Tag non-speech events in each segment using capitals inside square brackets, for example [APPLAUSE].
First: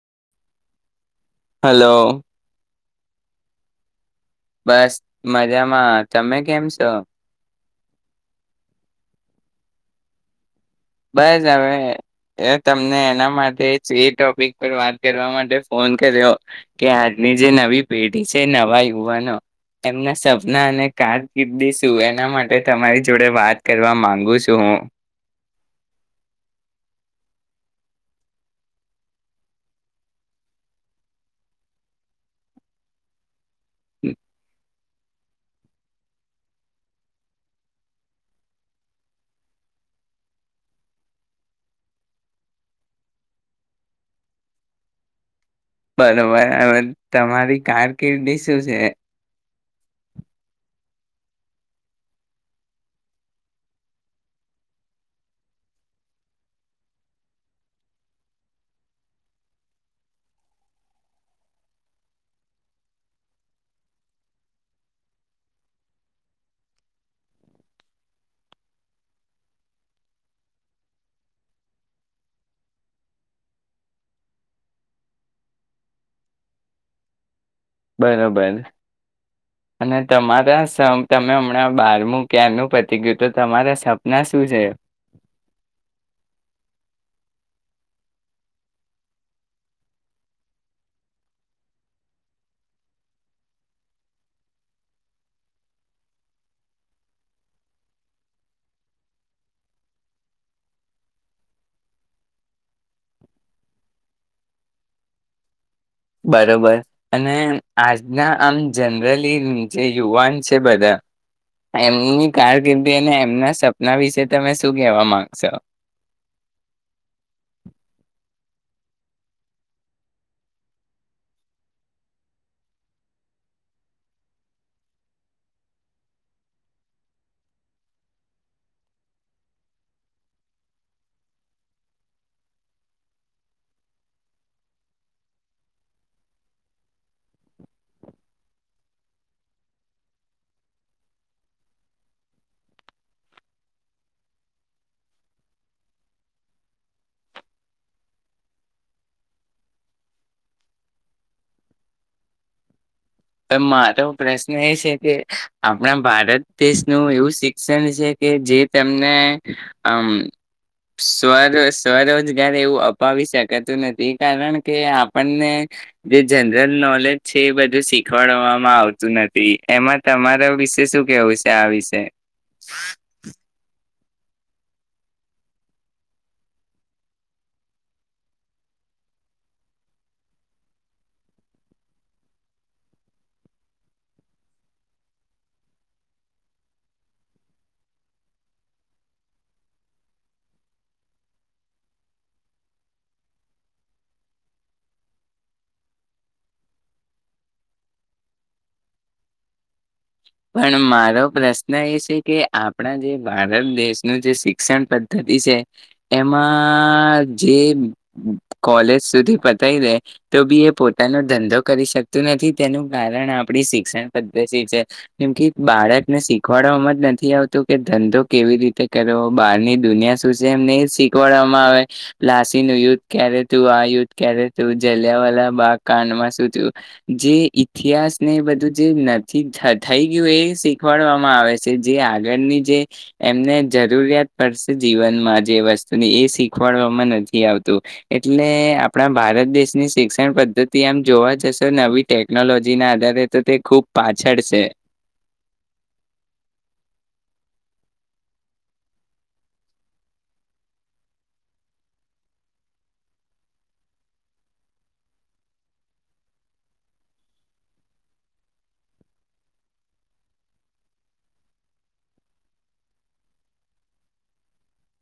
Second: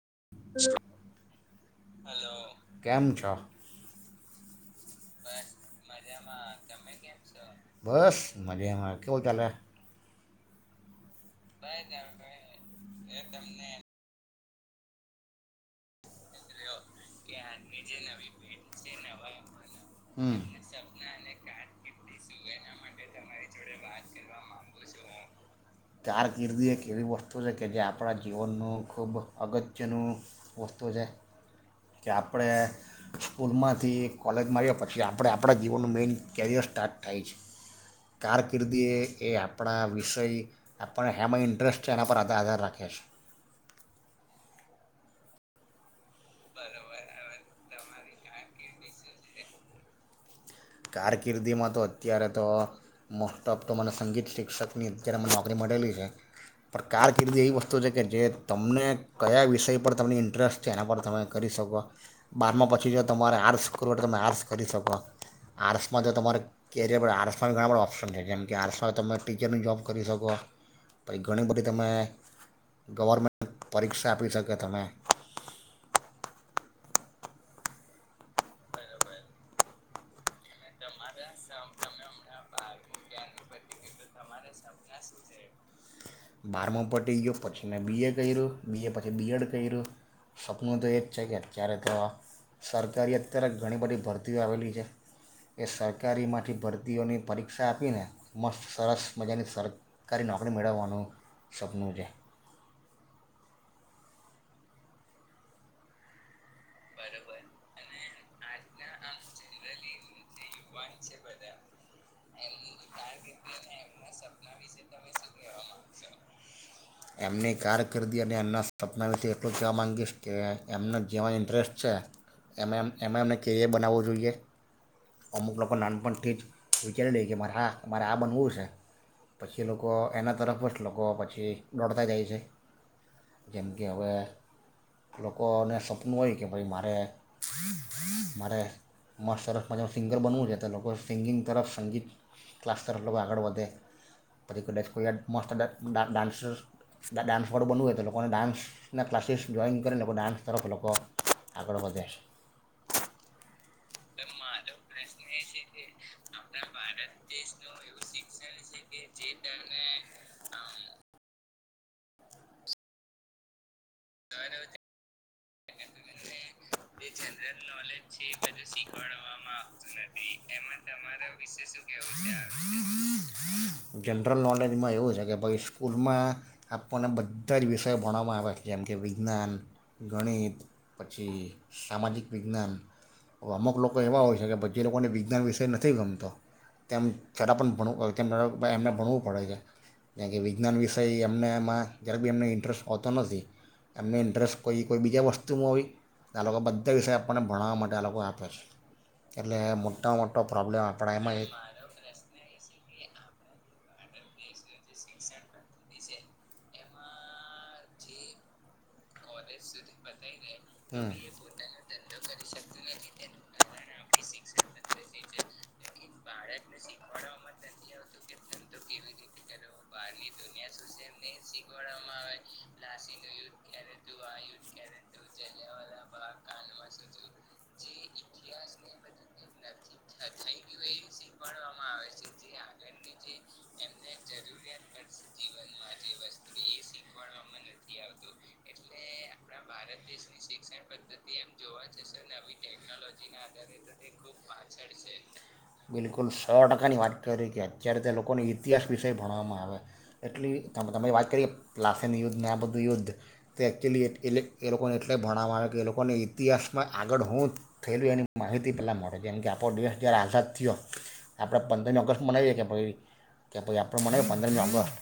હમ hello કેમ છ બસ મજામાં તમે કેમ છો બસ મજેમાં કેવલ ચલે બસ હવે તમને એના માટે જ એ ટોપિક વાત કરવા માટે ફોન કર્યો કે આજની જે નવી પેઢી છે નવા યુવાનો એમના હમ સપના અને કાર કીદી શું એના માટે તમારી જોડે વાત કરવા માંગુ છું હું કારકિર્દી એક એવી વસ્તુ છે કે જે આપણા જીવનનું ખૂબ અગત્યનું વસ્તુ છે કે આપણે સ્કૂલ માંથી કોલેજમાં આવ્યો પ પછી આપણે આપણા જીવનનું મેઈન કેરિયર સ્ટાર્ટ થાય છે કારકિર્દી એ એ આપણા વિષય આપણ એમાં ઇન્ટરેસ્ટ છે એના પર આધાર આધાર રાખે છે બરોબર હ તમારી કારકિર્દી શું છે કારકિર્દીમાં તો અત્યારે તો મોસ્ટ ઓફ તો મને સંગીત શિક્ષકની અત્યારે મને નોકરી મળેલી છે પણ કારકિર્દી એવી વસ્તુ છે કે જે તમને કયા વિષય પર તમને ઇન્ટરેસ્ટ છે એના પર તમે કરી શકો બારમાં પછી જો તમારે આર્ટ્સ કરવું હોય તો તમે આર્ટ્સ કરી શકો આર્ટ્સમાં તો તમારે કેરિયર આર્ટ્માં ઘણા બધા ઓપ્શન છે જેમ કે આર્ટ્સમાં તમે ટીચરની જોૉબ કરી શકો પછી ઘણી બધી તમે ગવર્મેન્ટ પરીક્ષા આપી શકો તમે બરોબર અને તમારા તમે હમણાં બારમું ક્યાંનું પતી ગયું તો તમારા સપના શું છે બારમાં પટી ગયો પછી મેં બી એ કર્યું બી એ પછી બી એડ કર્યું સપનું તો એ જ છે કે અત્યારે તો સરકારી અત્યારે ઘણી બધી ભરતીઓ આવેલી છે એ સરકારીમાંથી ભરતીઓની પરીક્ષા આપીને મસ્ત સરસ મજાની સરકારી નોકરી મેળવવાનું સપનુંરે બસ બરોબર અને આજ ના આમ જનરલી જે યુવાન છે બધા એમની કારકિર્દી અને એમના સપના વિશે તમે શું કેહેવા માંગશો એમની કારકિર્દી અને એમના સપના વિશે એટલું કહેવા માગીશ કે એમના જેવા ઇન્ટરેસ્ટ છે એ એમ એમાં એમને કેરિયર બનાવવું જોઈએ અમુક લોકો નાનપણથી જ વિચારી લે કે મારે હા મારે આ બનવું છે પછી એ લોકો એના તરફ જ જ લોકો પછી દોડતા જાય છે જેમ કે હવે લોકોને સપનું હોય કે ભાઈ મારે મારે મસ્ત તરસ માા સિંગર બનવું છે તો લોકો સિંગિંગ તરફ સંગીત ક્લાસ તરફ લોકો આગળ વધે પછી કચ કો મસ્ત ડાન્સસ ડાન્સ વોડ બનવું હોય તો લોકોને ડાન્સના ક્લાસીસ જોઈન કરીને લોકો ડાન્સ તરફ લોકો આગળ વધ્યા છે મારો પ્રશ્ન એ છે કે આપણા ભારત દેશનું એવું શ છે કે જે તમને સ્વ સ્વરોજગાર એવું અપાવી શકાતું નથી તે કારણ કે આપ આપને જે જ નોલેજ છે એ બધું શીખ બું શીખવાતું નથી તમારા એમાં વિશે શું તમારા કેવું છે વિશે આ શ કેવું છે જનરલ નોલેજમાં એવું છે કે ભાઈ સ્કૂલમાં આપણને બધા જ વિષયો ભણવામાં આવે છે જેમ કે વિજ્ઞાન ગણિત પછી સામાજિક વિજ્ઞાન અમુક લોકો એવા હોય છે કેધ જે લોકોને વિજ્ઞાન વિષય નથી ગમતો તેમ છતાં પણણું એમને ભણવું પડે છે જેમ કે વિજ્ઞાન વિષય એમને એમાં જ્યારેક બી એમને ઇન્ટરેસ્ટ આવતો નથી એમને ઇન્ટરેસ્ટ કોઈ કોઈ બીજા વસ્તુમાં હોય આ લોકો બધા વિષય આપણને ભણાવવા માટે આ લોકો આપે છે એટલે મો પણ મારો પ્રશ્ન એ છે કે આપણા જે ભારત દેશ નું જે શિક્ષણ પદ્ધતિ છે એમાં જે કોલેજ સુધી પતાવી દે તો બી એ હમ પોતાનો ધંધો કરી શકતું નથી તેનું કારણ આપ આપણી શિક્ષણ પદ્ધતિ છે જેમ કે બાળકને શીખવાડવામાં જ નથી આવતું કે ધંધો કેવી રીતે કરવો બહારની દુનિયા શું છે એમ નહી શીખવાડવામાં આવે લાસીનુંું યુદ્ધ ક્યારે તું આ યુદ્ધ ક્યારે તું જલ્યાવાલા બા કાનમાં શું થયું જે ઈતિહાસ ને એ બધું જે નથીત થઈ ગયું એ શીખવાડવામાં આવે છે. જે આગળની જે એમને જરૂરિયાત પડશે જીવનમાં જે વસ્તુની એ શીખવાડવામાં નથી આવતું એટલે આપણા ભારત દેશની શિક્ષણ પદ્ધતિ આમ જોવા જશો નવી ટેકનોલોજી ના આધારે તો તે ખુબ પાછળ છે. બિલકુલ સો ટકાની વાત કરી કે અત્યારે તો લોકોને ઇતિહાસ વિશેય ભણવામાં આવે એટલી તમે વાત કરીએ લશન યુદ્ધ ને આ બધું યુદ્ધ તે એક્ચ્યુઅલી એટલે એ લોકોને એટલે ભણાવવામાં આવે કે એ લોકોને ઇતિહાસમાં આગળ હું થયેલું એની માહિતી પહેલાં મળે જેમ કે આપણો દેશ જ્યારે આઝાદ થયો આપણે પંદરમી ઓગસ્ટ મનાવીએ કે ભાઈ કે ભાઈ આપણું મનાવીએ પંદરમી ઓગસ્ટ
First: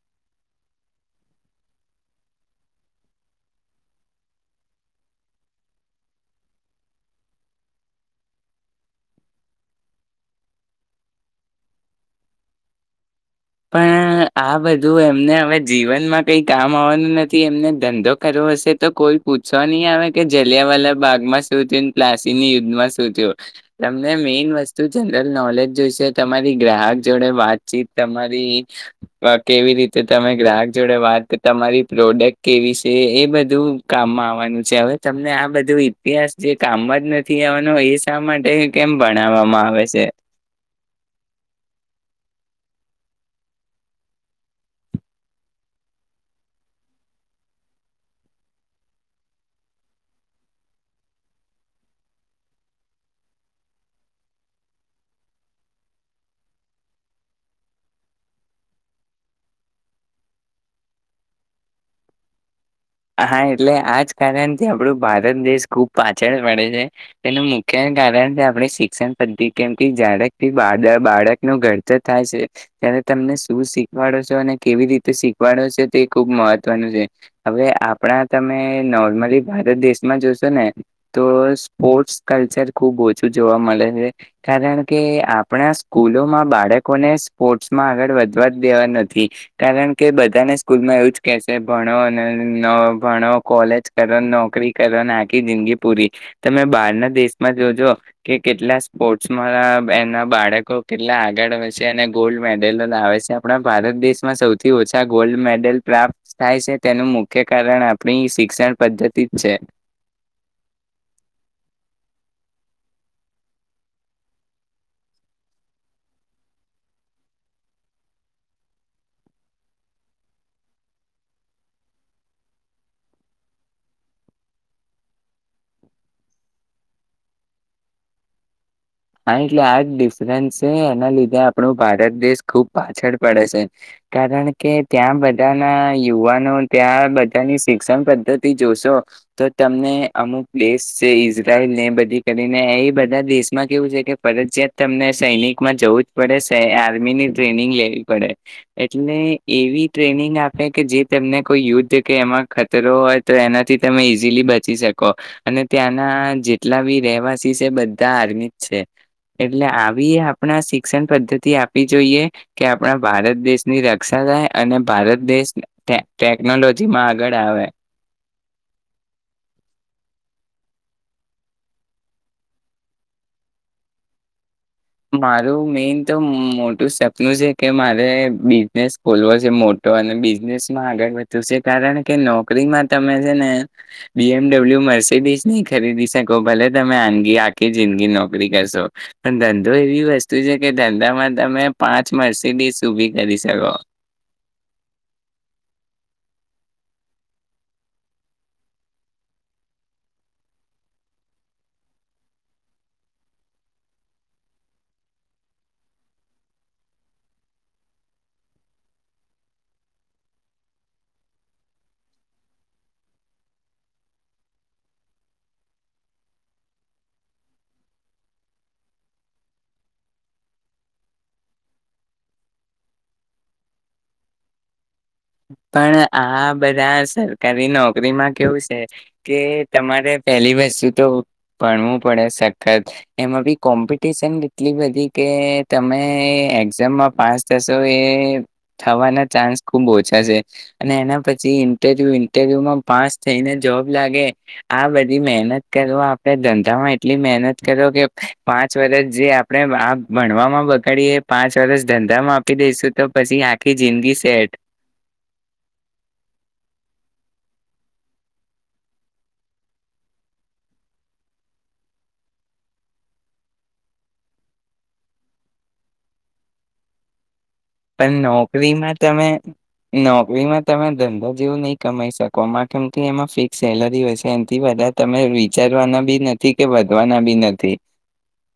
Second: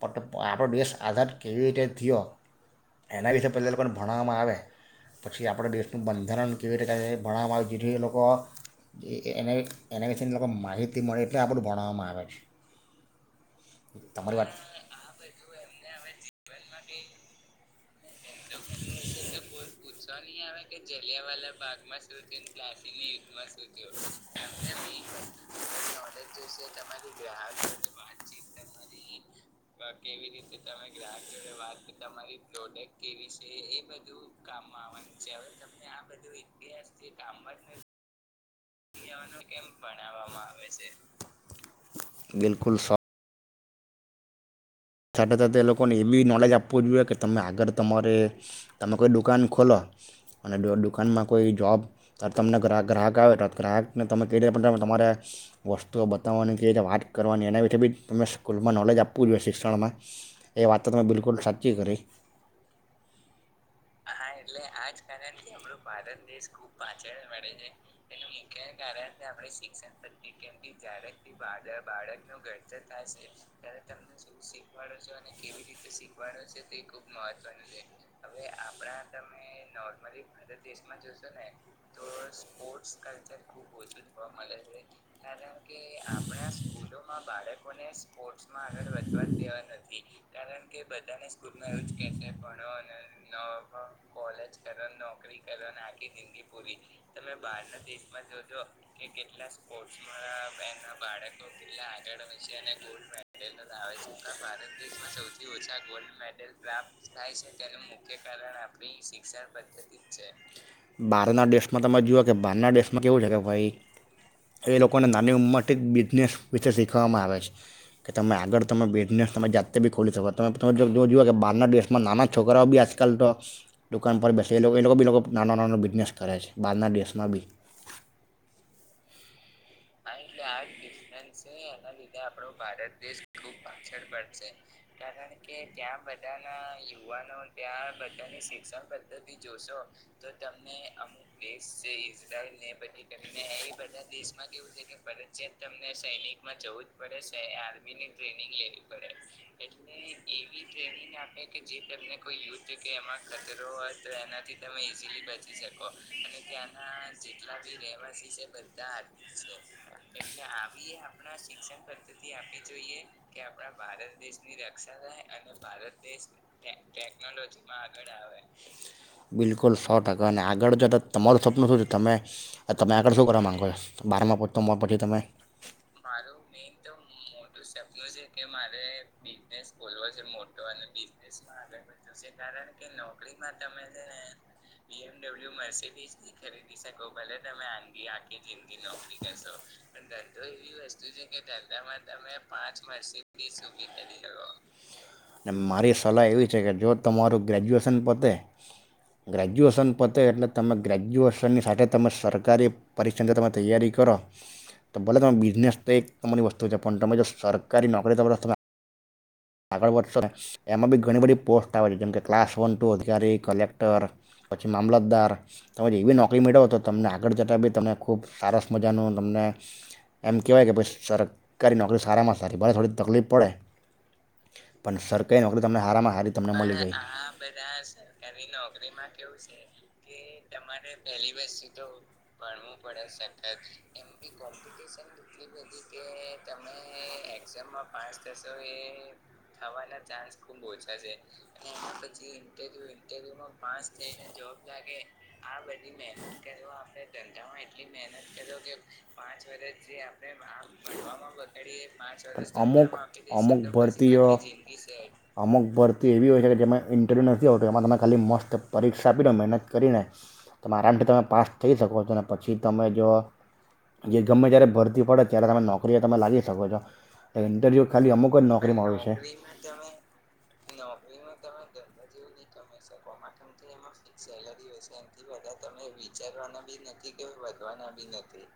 પણ આપણો દેશ આઝાદ કેવી રીતે થયો? એના વિશે પહેલા લોકોને ભણાવવામાં આવે પછી આપણે દેશનું બંધારણ કેવી રીતે ભણાવવામાં આવે જેથી એ લોકો એ એનેએના વિશેની લોકો માહિતી મળે એટલે આપણું ભણાવવામાં આવે છે પણ તમારી આ બધું એમને હવે જીવનમાં કઈ કામ વાનું નથી એમને ધંધો કરવો હશે તો કોઈ પૂછવા નહી આવે કે જલિયા વાલા બાાગમાં શું થયું, પ્લાસીની યુદ્ધમાં શું થયું. તમને મેઈન વસ્તુ જનરલ નોલેજ જોશે, તમારી ગ્રાહક જોડે વાતચીત તમા કેવી રીતે તમે ગ્રાહક જોડે વાત, તમારી પ્રોડક્ટ કેવી શે? બધું કામમાં આવવાનું છે હવે તમને આ બધું ઇતિહાસ જે કામમાં જ નથી આવવાનો એ શા માટે એ કેમ ભનાવામાં આવે છે? બિલકુલ શો સાથે સાથે લોકોને એ બી નોલેજ આપવું જોઈએ કે તમે આગર તમારે તમે કોઈ દુકાન ખોલો અને દુકાનમાં કોઈ જોબ તમને ગ્રાહક આવે તો ગ્રાહકને તમે કઈ રીતે તમારે વસ્તુઓ બતાવવાની, ક રીતે વાત કરવાની એના વિશેે બી તમે સ્કૂલમાં નોલેજ આપવું જોઈએ. શિક [UNINTELLIGIBLE] માં એ વાતો મેં બિલકુલ સાચી કરી. હા એટલે આજ કારણથી આપણું ભારત દેશ ખુબ પાછળ પડે છે તેનું મુખ્ય કારણ તો આપડી શિક્ષણ પદ્ધિ કેમ કે જયારે બાળ બાળકનું ઘરતર થાય છે ત્યારે તમને શું શીખવાડો શો અને કેવી રીતે શીખવાડો શો તે ખુબ મહત્વનું છે. હવે આપણા તમે નોર્મલી ભારત દેશમાં જોશો ને તો સ્પોર્ટ્સ કલ્ચર ખૂબ ઓછું જોવા મલે હે કારણ કે આપણા સ્કૂલોમાં બાળકોને સ્પોર્ટ્સમાં આગળ વધવા દેવા ન કારણ કે બધાને સ્કૂલમાં એવું જ કેશે ભણો અને નો ભણો, કોલેજ કરો, નોકરી કરોને, આખી જિંદગી પૂરી તમે બાર ના દેશમાં જોજો કે કેટલા સ્પોર્ટ્સમાં એના બાળકો કેટલા આગળ હોય છે અને ગોલ્ડ મેડલો લાવે છે. આપણા દેશમાં સૌથી ઓછા ગોલ્ડ મેડલ પ્રાપ્ત થાય શે તેનું મુ જ છે બાર ના દેશમાં તમે જુઓ કે બહારના દેશમાં કેવું છે કે ભાઈ એ લોકોને નાની ઉંમરથી બિઝનેસ વિશે શીખવામાં આવે છે કે તમે આગળ તમે બિઝનેસ તમે જાતે બી ખોલી શકો તમે તમે જો જુઓ કે બારના દેશમાં નાના છોકરાઓ બી આજકાલ તો દુકાન પર બેસે એ લોકો એ લોકો બી નાનો નાનો બિઝનેસ કરે છે. બહારના દેશમાં બી હાય. એટલે આ જ ડિફરન્સ છે એના લીધે આપણો ભારત દેશ ખૂબ પાછળ પડે છે કારણ કે ત્યાં બધાના યુવાનો ત્યાં બધાની શિક્ષણ પદ્ધતિ જોશો તો તમને અમુક દેશ છે ઈઝરાયલ ને બધી કરીને એ બધા દેશમાં કેવું છે કે ફરજિયાત તમને સૈનિકમાં જવું જ પડે આર્મી ની ટ્રેનિંગ લેવી પડે એટલે એવી ટ્રેનિંગ આપે કે જે તમને કોઈ યુદ્ધ કે એમાં ખતરો હોય તો એનાથી તમે ઈઝીલી બચી શકો અને ત્યાંના જેટલા બી રહેવાસી છે બધા આર્મી છે. છે. એટલે આવી એટલે આપણા આપીએ શિક્ષણ પદ્ધતિ આપવી જોઈએ કે આપણા ભારત દેશની રક્ષા થાય અને ભારત દેશ ટે ટેકનોલોજીમાં આગળ આવે આપણે અને આગળ જો ત તમારું સપનું શું છે? તમે તમે આગળ બારમાં પ મારું મેઈન તો મોટું સપનું છે કે મારે બિઝનેસ ખોલવો છે મોટો અને બિઝનેસ માં આગળ વધવું છે કારણ કે નોકરીમાં તમે છે ને બીએમડબલ્યુ મસી બીજ નહી ખરીદી શકો ભલે તમે આગી આખી જિંદગી નોકરી કરો [UNINTELLIGIBLE] ધંધો એવી વસ્તુ છે ધંધામાં કે તમે ધામાં પાંચ તમે પાચ મર્સિડીઝ ઊભી કરી મસીડીસ શકો ઉભી કરી શકો સલાહ એવી છે કે જો તમારું ગ્રેજ્યુએશન પતે ગ્રેજ્યુએશન પતે એટલે તમે ગ્રેજ્યુએશનની સાથે તમે સરકારી પરરી્ંદ તમે તૈયારી કરો તો ભલે તમે બિઝનેસ તો એક તમારી વસ્તુ છે પણ તમે જો સરકારી નોકરી તો બ તમે આગળ વધશો એમાં બી ઘણી બધી પોસ્ટ આવે છે જેમકે ક્લાસ વન ટુ અધિકારી કલેક્ટર પછી મામલતદાર તમે જેવી નોકરી મેળવો તો તમને આગળ જતાં બી તમને ખૂબ સારસ મજાનું તમને એમ કહેવાય કે ભ સરકારી નોકરી સારામાં સારી ભલે થોડી તકલીફ પડે કાર પણ તમનેારામાંરી આ તમને મળી હ બધા સરકારી બા નોકરીમાં સરકાર કેવું છે નોકરીમાં કે કેવું છેણું તમારે પહેલી વસ્તુ તો ભણવું પડે સખત એમાં બી કોમ્પિટિશન એટલી બધી કે પડેમડી તમે એક્ઝામમાં પાસ થશો એ જાય [UNINTELLIGIBLE] થવાના ચાન્સ ખૂબ ઓછા અને એના પછી ઇરવ્યુ ઇન્ટરવ્યુમાં પાસ થઈને જોબ લાગે આ બધી મહેનત કરો આપણે ધંધામાં એટલી મહેનત કરો કે પાંચ વર્ષ જે આપણે આ ભણમાં બગડીએ પાંચ વર્ષ ધંધામાં આપી દઈશું તો પછી આખી જિંદગી છેઠ અમુક ભરતી એવી હોય છે કે જે ઇન્ટરવ્યુ નથી હોતો એમાં તમે ખાલી મસ્ત પરીક્ષા આપી દો મહેનત કરીને તમે આરામથી તમે પાસ થઈ શકો છો અને પછી તમે જો જે ગમે જ્યારે ભરતી પડે ત્યારે તમે નોકરીએ તમે લાગી શકો છો એ ઇન્ટરવ્યુ ખાલી અમુક નોકરી નોરીમાં તમે નોકરીમાં તમે ધંધા જેવું નહી કમાઈ શકો કોમા કેમથી એમાં ફિક્સ સેલરી હશે એથી બધારે તમે વીકલી વિચારવાના બી નથી કે નથી વધવાનાી નથી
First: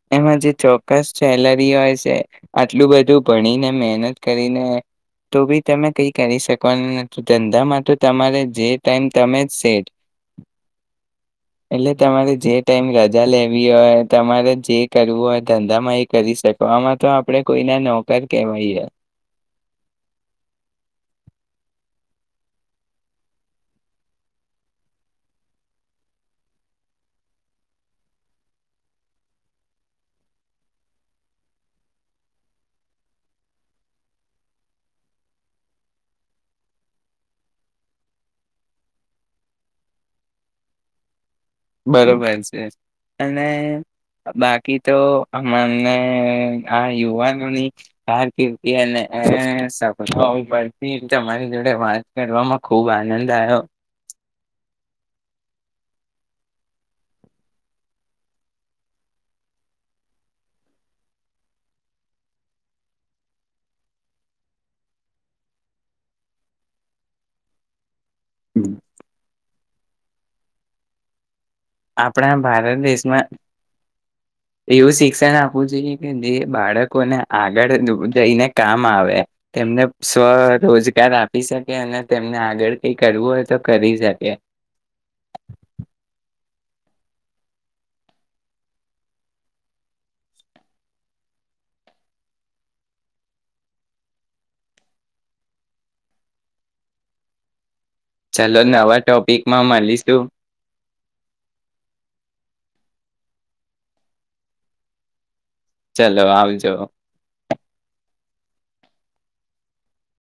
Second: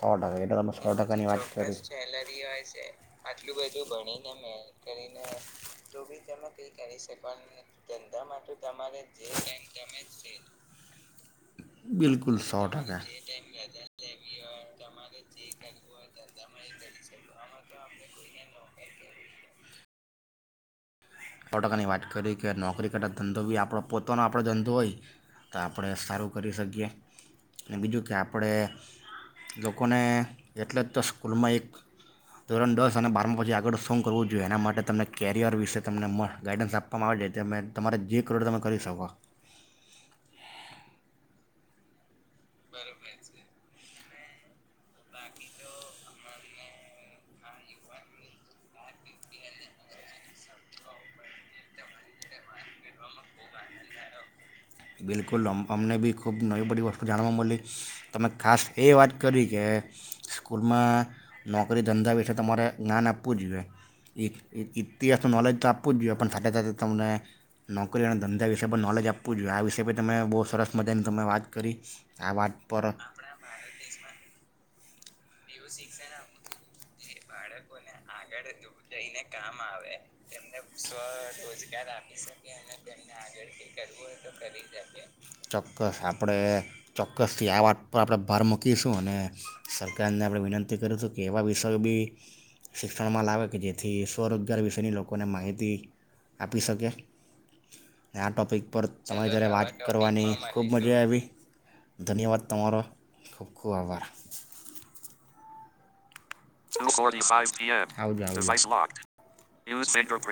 સો એમાં જે ટકામે સો ચોક્કસ ટકાની વાત સે સેલરી હોય છે આટલું બધું એટલું ભણીને બધું મહેનત ભણીને મે કરીને કરીને તો બી તમે તો કઈ બી કરી તમે કઈ કરી શકવાના નથી શકો ધંધામાં તો તમારે ધંધામાં તો જે તમારે ટાઈમ જે તમે જ સેટ તમે સેટ એટલે તમારે જે ટાઈમ રજા લેવી હોય તમારે જે કરવું હોય ધંધામાં એ કરી શકો આમાં તો આપડે કોઈને નો [INAUDIBLE] સો ટકાની વાત કરી કે નોકરી કરતા ધંધો બી આપણો પોતાનો આપણો ધંધો હોય તો આપણે સારું કરી શકીએ અને બીજું કે આપણે લોકોને એટલે જ તો સ્કૂલમાં એક ધોરણ દસ અને બારમાં પછી આગળ શું કરવું જોઈએ એના માટે તમને કેરિયર વિશે તમને ગાઈડન્સ આપવામાં આવે છે તમારે જે કરોડ તમે કરી શકો બરોબર અને બાકી તો મને આ યુવાનોની કારકિર્દી અને સપતી તમારી જોડે વાત કરવામાં ખુબ આનંદ આવ્યો બિલકુલમ અમને બી ખૂબ નવી બધી વસ્તુ જાણવા મળલી તમે ખાસ એ વાત કરી કે સ્કૂલમાં નોકરી ધંધા વિશે તમારે જ્ઞાન આપવું જોઈએ ઇતિહાસનું નોલેજ તો આપવું જ જોઈએ પણ સાથે સાથે તમને નોક તે ના ધંધા વિશેય પણ નલેજ આપ જો આ વિષશે પણ તમે બહુ સરસ મજાની તમે વાત કરી આ આપણા વાત ભારત પર દેશમાં એવું શે તેને આપવું જોઈએ કે જે બાળકોને આગળડ આગળ દૂર જઈને કામ આવે તેમને સ્વ સ્વરોજગાર આપી શકે રજગાર અને આપી તેમને શકે અને આગળ કઈ તેમને કરવું હોય આગળ તો કરી કરવું હોય તો શકે કરી શ ચોક્કસ આપડે ચોક્કસથી આ વાત પર આપણે ભાર મૂકીશું અને સરકારને આપણે વિનંતી કરીશું કે એવા વિષયો બી શિક્ષણમાં લાવે કે જેથી સ્વરોજગાર વિશેની લોકોને માહિતી આપી શકે આ ચલો ટોપિક પર નવા તમારે જ્યારે ટોપિકમાં વાત મળીશું કરવાની ખૂબ મજા આવી ધન્યવાદ તમારો ખુબ ખુબ આભાર ચાલ શું કો પાાઈી [INAUDIBLE]